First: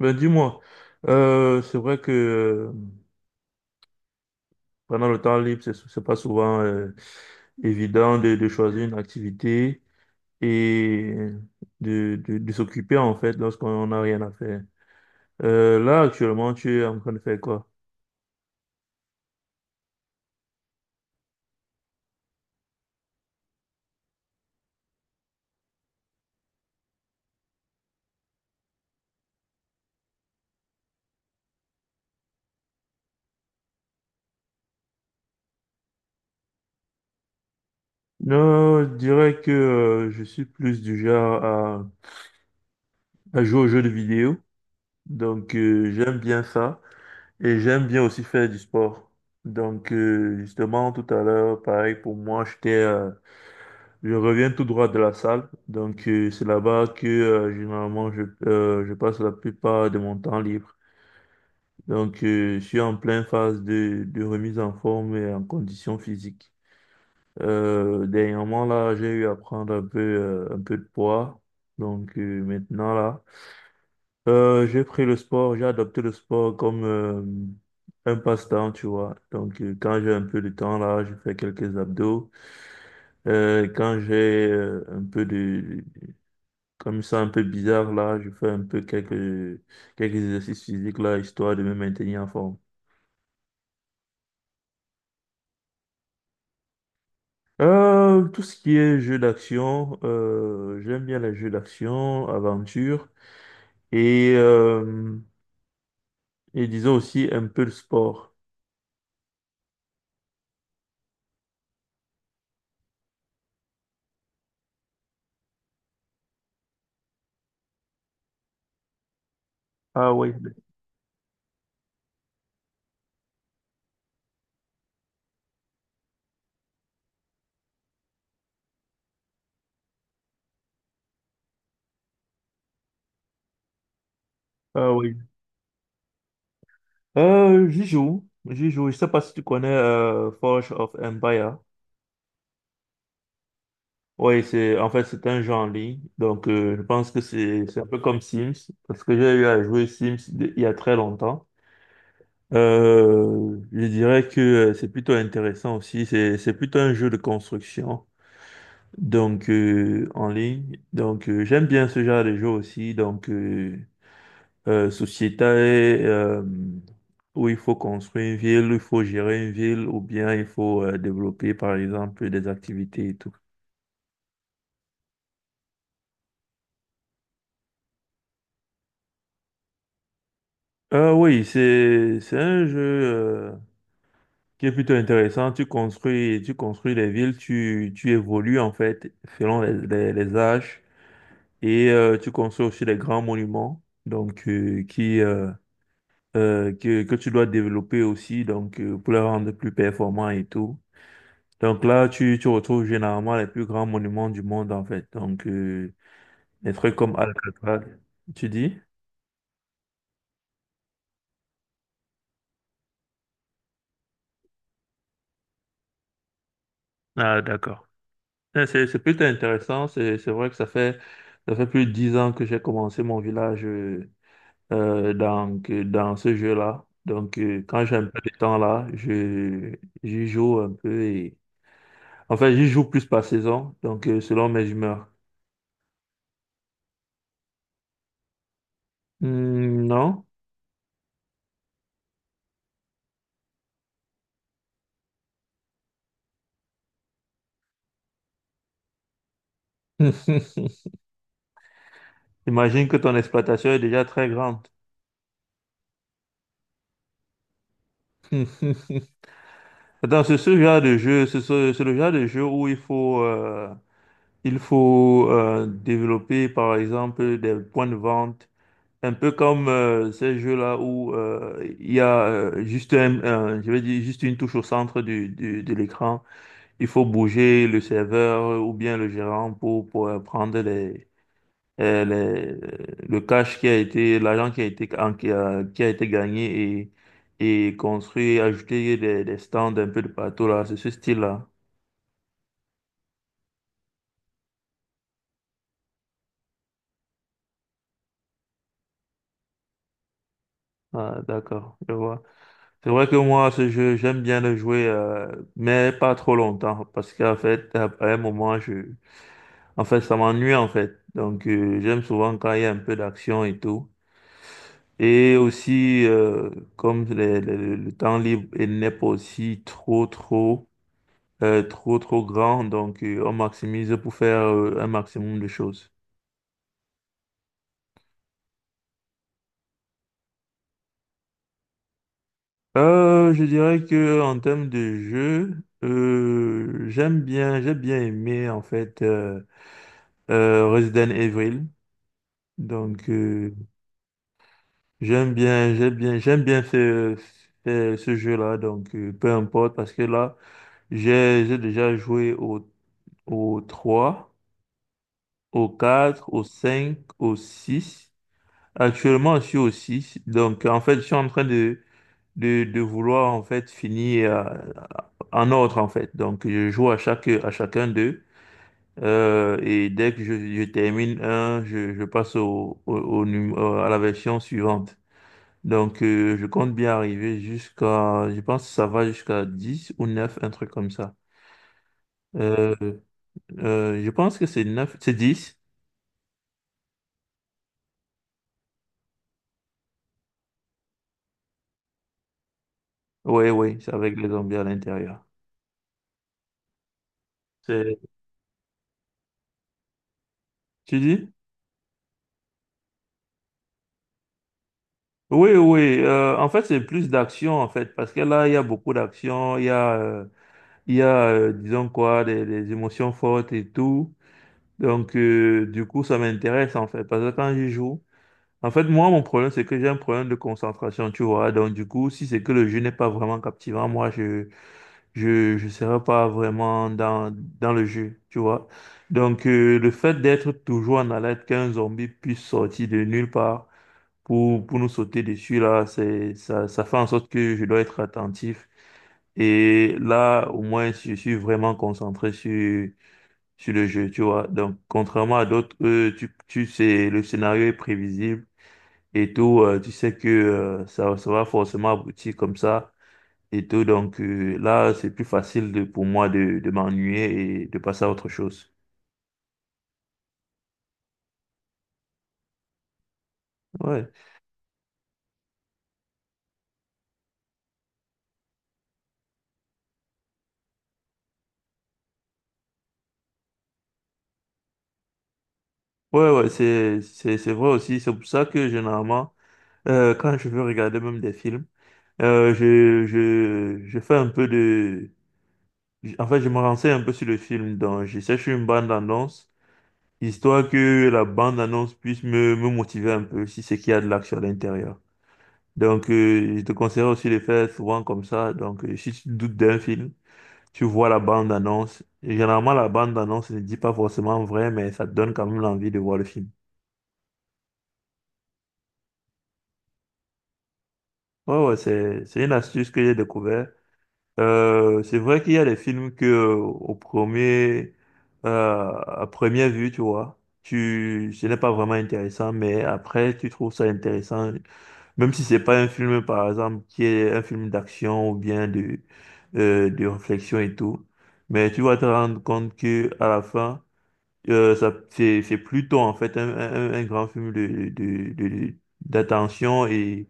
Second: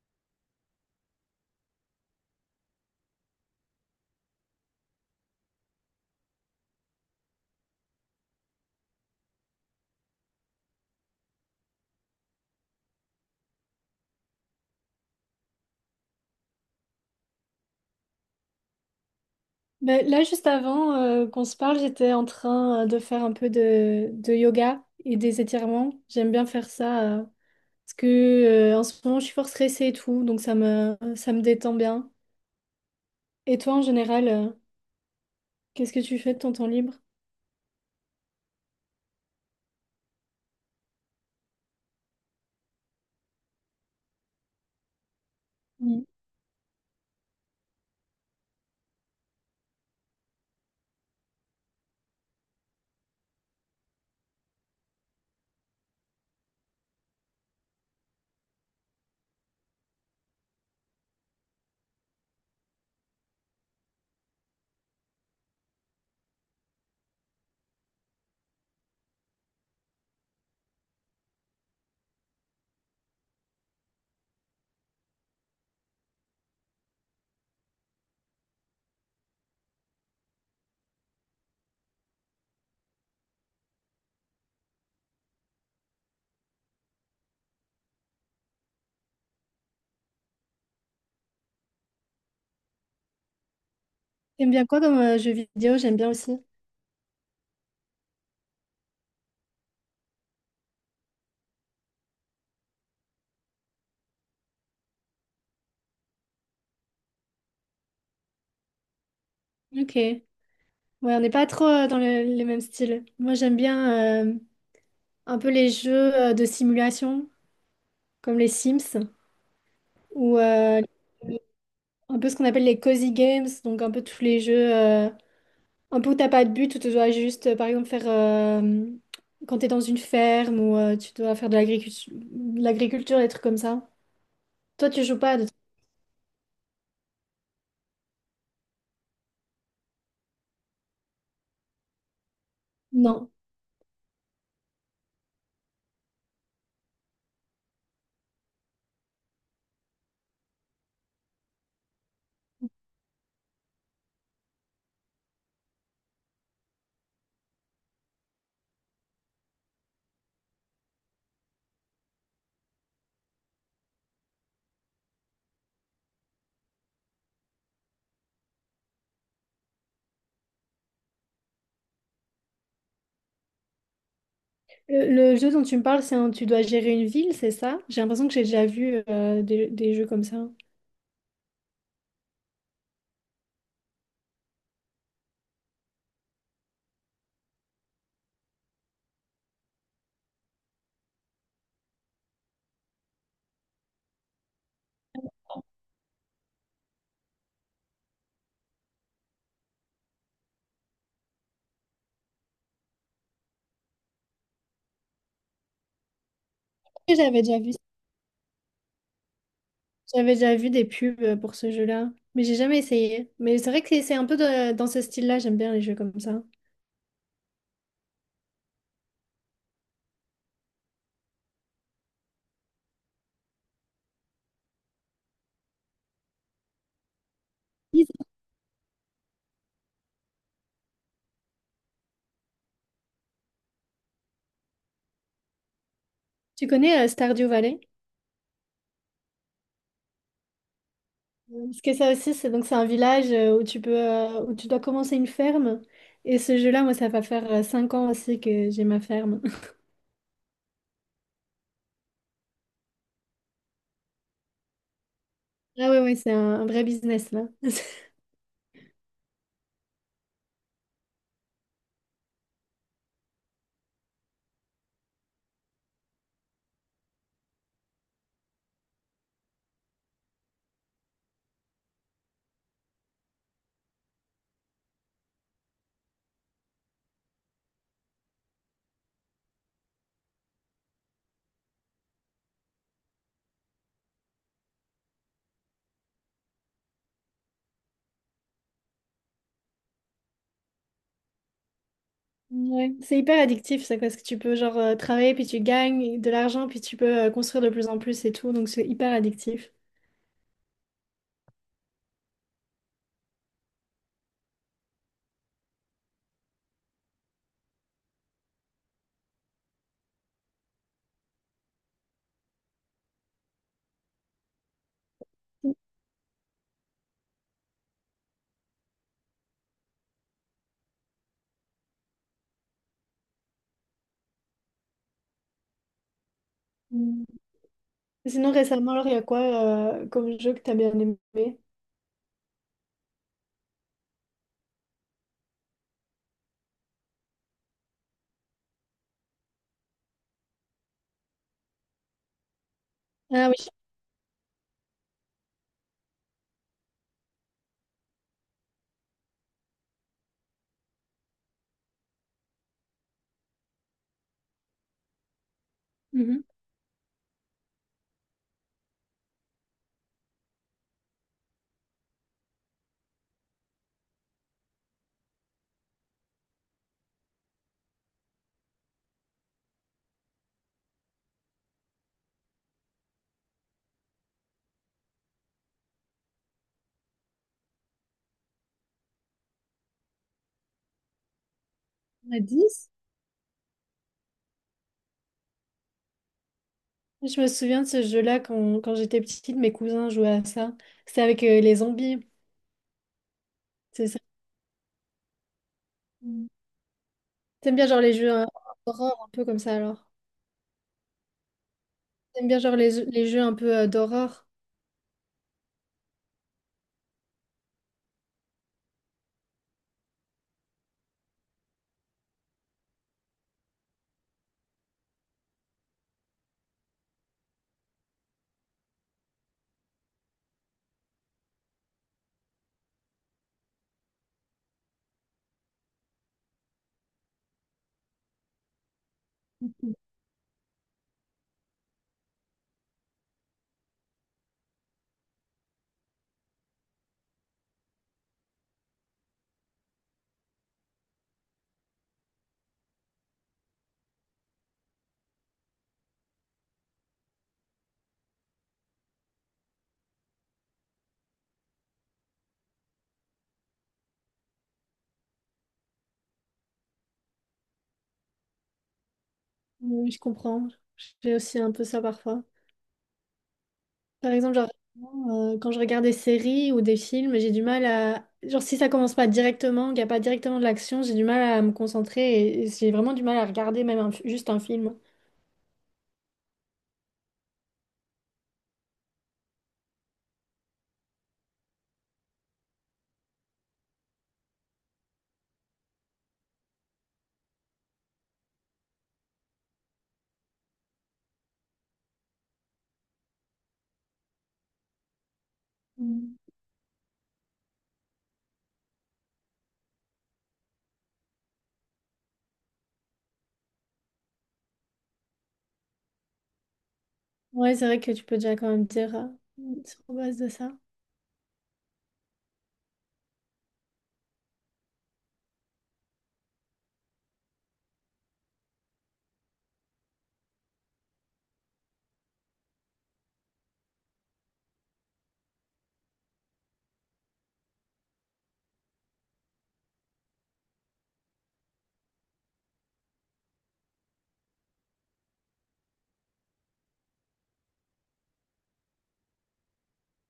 Ben dis-moi, c'est vrai que pendant le temps libre, c'est pas souvent évident de choisir une activité et de s'occuper en fait lorsqu'on n'a rien à faire. Là, actuellement, tu es en train de faire quoi? Ben, là, juste avant qu'on se parle, j'étais en train de faire un peu de yoga et des étirements. J'aime bien faire ça parce que en ce moment, je suis fort stressée et tout, donc ça me détend bien. Et toi, en général, qu'est-ce que tu fais de ton temps libre? Non, je dirais que je suis plus du genre à jouer aux jeux de vidéo. Donc, Mm. j'aime bien ça. Et j'aime bien aussi faire du sport. Donc, justement, tout à l'heure, pareil, pour moi, j'étais je reviens tout droit de la salle, donc c'est là-bas que généralement je passe la plupart de mon temps libre. Donc je suis en pleine phase de remise en forme et en condition physique. Dernièrement là, j'ai eu à prendre un peu de poids. Donc maintenant là, j'ai pris le sport, j'ai adopté le sport comme un passe-temps, tu vois. Donc quand j'ai un peu de temps là, je fais quelques abdos. Quand j'ai un peu de, Comme ça, un peu bizarre, là, je fais un peu quelques exercices physiques, là, histoire de me maintenir en forme. J'aime bien quoi comme jeu vidéo? J'aime bien aussi. Tout ce qui est jeux d'action, j'aime bien les jeux d'action, aventure, et, euh, et disons aussi un peu le sport. Ok. Ouais, on n'est pas trop dans les mêmes styles. Moi, j'aime bien un peu les jeux de simulation, comme les Sims, Ah oui, ou un peu ce qu'on appelle les cozy games, donc un peu tous les jeux. Un pot, t'as pas de but, où tu dois juste, par exemple, quand t'es dans une ferme ou tu dois faire de l'agriculture, des trucs comme ça. Toi, ah tu oui. joues pas à des trucs. J'y joue, j'y joue. Je sais pas si tu connais Forge of Empire. Non. Oui, c'est en fait c'est un jeu en ligne, donc je pense que c'est un peu comme Sims parce que j'ai eu à jouer Sims il y a très longtemps. Je dirais que c'est plutôt intéressant aussi. C'est plutôt un jeu de construction, donc en ligne. Donc j'aime bien ce genre de jeu aussi. Donc Société, où il faut construire une ville, il faut gérer une ville, ou bien il faut développer par exemple des activités et tout. Le, le jeu dont tu me parles, tu dois gérer une ville, c'est ça? J'ai l'impression que j'ai déjà vu des jeux comme ça. Oui, c'est un jeu qui est plutôt intéressant. Tu construis les villes, tu évolues en fait selon les âges. Et tu construis aussi des grands monuments, donc, que tu dois développer aussi, donc pour les rendre plus performants et tout. Donc là, tu retrouves généralement les plus grands monuments du monde en fait. Donc, des trucs Et comme J'avais déjà vu, Alcatraz. Tu dis? j'avais déjà vu des pubs pour ce jeu-là, mais j'ai jamais essayé. Mais c'est vrai que c'est un peu dans ce style-là, j'aime bien les jeux comme ça. Ah, d'accord. C'est plutôt intéressant. C'est vrai que ça fait plus de 10 ans que j'ai commencé mon village dans ce jeu-là. Donc, quand j'ai un peu de temps là, j'y joue un peu. En fait, j'y joue plus par saison, donc selon mes humeurs. Tu connais Stardew Valley? Hmm, non? Parce que ça aussi, c'est un village où où tu dois commencer une ferme. Et ce jeu-là, moi, ça va faire 5 ans aussi que j'ai ma ferme. Imagine que ton exploitation est déjà très grande. Ah ouais, ouais, c'est un vrai business là. Attends, c'est ce genre de jeu, c'est le genre de jeu où il faut développer, par exemple, des points de vente, un peu comme ces jeux-là où il y a juste je vais dire, juste une touche au centre de l'écran. Il faut bouger le serveur ou bien le gérant pour prendre le cash qui a été, l'argent qui a été, qui a été gagné et ajouter des stands un peu de partout là, c'est ce style-là. Ouais. C'est hyper addictif ça, parce que tu peux genre travailler, puis tu gagnes de l'argent, puis tu peux construire de plus en plus et tout. Donc c'est hyper addictif. Ah, d'accord, je vois. C'est vrai que moi, ce jeu, j'aime bien le jouer, mais pas trop longtemps, parce qu'en fait, à un moment, en fait, ça m'ennuie en fait. Donc, j'aime souvent quand il y a un peu d'action et tout. Et aussi, comme le temps libre il n'est pas aussi trop grand, donc on maximise pour faire un maximum de choses. Mm. Sinon, récemment, alors, il y a quoi comme jeu que t'as bien aimé? Je dirais que en termes de jeu, j'ai bien aimé en fait Resident Evil. Donc Ah oui. j'aime bien ce jeu-là. Donc peu importe parce que là, j'ai déjà joué au trois, au quatre, Mhm. au cinq, au six. Actuellement, je suis au six. Donc, en fait, je suis en train de vouloir en fait finir en ordre en fait. Donc je joue à chacun d'eux. Et dès que je termine un, je passe à la version suivante. Donc je compte bien arriver jusqu'à, je pense que ça va jusqu'à 10 ou neuf, un truc comme ça. On a Euh, 10? Je pense que c'est neuf, c'est 10. Je me souviens de ce jeu-là quand j'étais petite, mes cousins jouaient à ça. C'était avec les zombies. Oui, oui, c'est C'est avec ça. les zombies à l'intérieur. Mm. T'aimes bien C'est- genre les jeux d'horreur un peu comme ça alors? Tu dis? T'aimes bien genre les jeux un peu d'horreur? Oui, oui. En fait, c'est plus d'action, en fait, parce que là, il y a beaucoup d'action. Disons quoi, des émotions fortes et tout. Donc, du coup, ça m'intéresse en fait. Parce que quand je joue, en fait, moi, mon problème, c'est que j'ai un problème de concentration, tu vois. Donc, du coup, si c'est que le jeu n'est pas vraiment captivant, moi, je serai pas vraiment dans le jeu, tu vois. Donc, le fait d'être toujours en alerte qu'un zombie puisse sortir de nulle part pour nous sauter dessus, là, ça fait en sorte que je dois être attentif. Et là, au moins, je suis vraiment concentré sur le jeu, tu vois. Donc, contrairement à d'autres, eux, tu sais, le scénario est prévisible et tout. Tu sais que ça va forcément aboutir comme ça et tout. Donc, là, c'est plus facile pour moi de m'ennuyer et de passer à autre chose. Oui, je comprends. J'ai aussi un peu ça parfois. Ouais, Par exemple, genre quand je regarde des séries ou des films, j'ai du mal à... Genre si ça commence pas directement, qu'il n'y a pas directement de l'action, j'ai du mal à me concentrer et j'ai vraiment du mal à regarder même juste un film. ouais, ouais, c'est vrai aussi. C'est pour ça que généralement, quand je veux regarder même des films, je fais un peu de... En fait, je me renseigne un peu sur le film, donc je cherche une bande-annonce, histoire que la bande-annonce puisse me motiver un peu si c'est qu'il y a de l'action à l'intérieur. Donc, Mm. Je te conseille aussi de faire souvent comme ça. Donc, si tu doutes d'un film, tu vois la bande-annonce. Et généralement, la bande-annonce ne dit pas forcément vrai, mais ça te donne quand même l'envie de voir le film. Ouais, c'est vrai que tu peux déjà quand même dire sur base de ça. Ouais, ouais, c'est une astuce que j'ai découvert. C'est vrai qu'il y a des films que au premier euh, à première vue, tu vois, tu ce n'est pas vraiment intéressant, mais après tu trouves ça intéressant, même si c'est pas un film par exemple qui est un film d'action ou bien de réflexion et tout, mais tu vas te rendre compte que à la fin c'est plutôt en fait un grand film d'attention et,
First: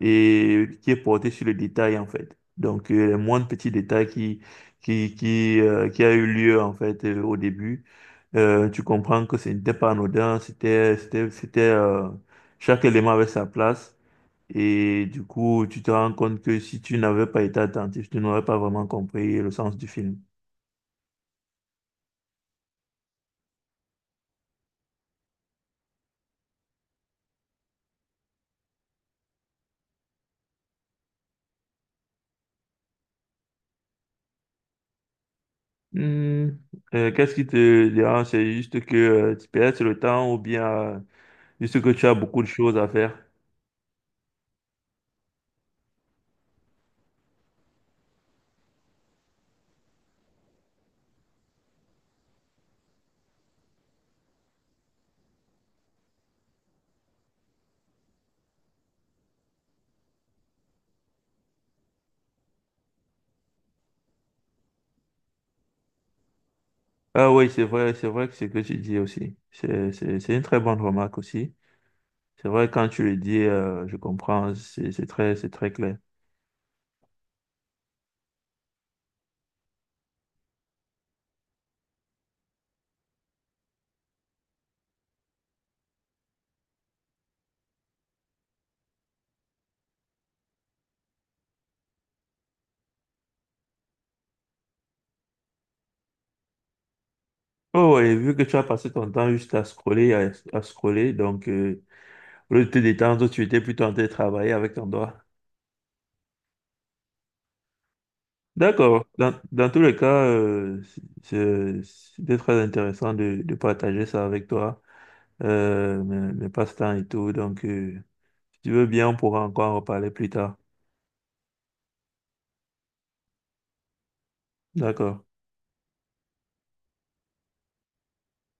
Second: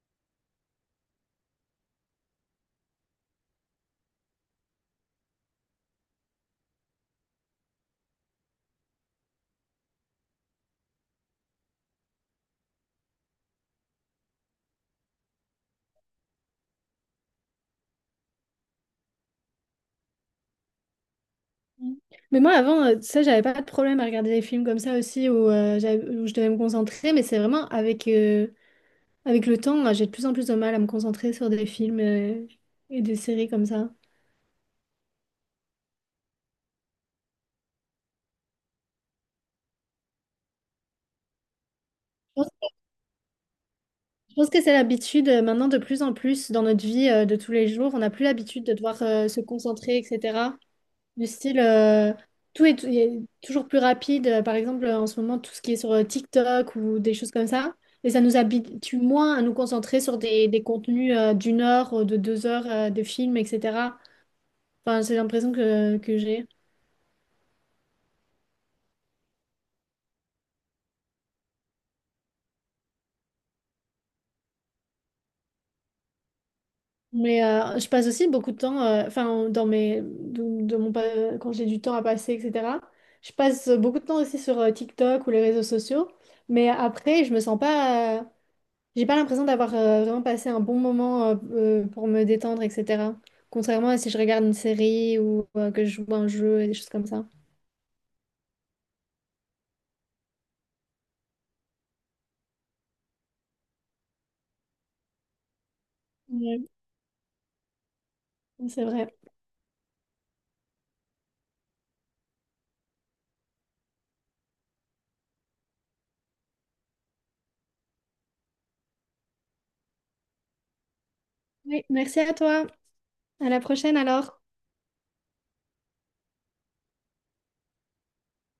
et qui est porté sur le détail en fait. Donc les moindres petits détails qui a eu lieu en fait au début, tu comprends que ce n'était pas anodin, chaque élément avait sa place. Et du coup, tu te rends compte que si tu n'avais pas été attentif, tu n'aurais pas vraiment compris le sens du film. Mm. Mais moi, avant, tu sais, j'avais pas de problème à regarder des films comme ça aussi où, où je devais me concentrer, mais c'est vraiment avec le temps, j'ai de plus en plus de mal à me concentrer sur des films, et des séries comme ça. Hmm, Qu'est-ce qui te dérange? C'est juste que tu perds le temps ou bien juste que tu as beaucoup Je de pense, choses à faire. je pense que c'est l'habitude maintenant de plus en plus dans notre vie, de tous les jours. On n'a plus l'habitude de devoir, se concentrer, etc. Du style, il est toujours plus rapide. Par exemple, en ce moment, tout ce qui est sur TikTok ou des choses comme ça. Et ça nous habitue moins à nous concentrer sur des contenus d'1 heure, de 2 heures, de films, etc. Enfin, c'est l'impression que j'ai. Ah oui, c'est vrai que c'est ce que tu dis aussi. C'est une très bonne remarque aussi. C'est vrai, quand tu le dis, je comprends, c'est très clair. Mais je passe aussi beaucoup de temps, enfin, dans mes, de mon, pa- quand j'ai du temps à passer, etc. Je passe beaucoup de temps aussi sur TikTok ou les réseaux sociaux. Mais après, je me sens pas. J'ai pas l'impression d'avoir vraiment passé un bon moment pour me détendre, etc. Contrairement à si je regarde une série ou que je joue à un jeu et des choses comme ça. Oh oui, vu que tu as passé ton temps juste à scroller, à scroller, donc au lieu de te détendre, tu étais plutôt en train de travailler avec ton doigt. Ouais, c'est D'accord. vrai. Dans tous les cas, c'était très intéressant de partager ça avec toi. Mes passe-temps et tout. Donc, si tu veux bien, on pourra encore en reparler plus tard. Oui, merci à toi. À la prochaine alors. D'accord.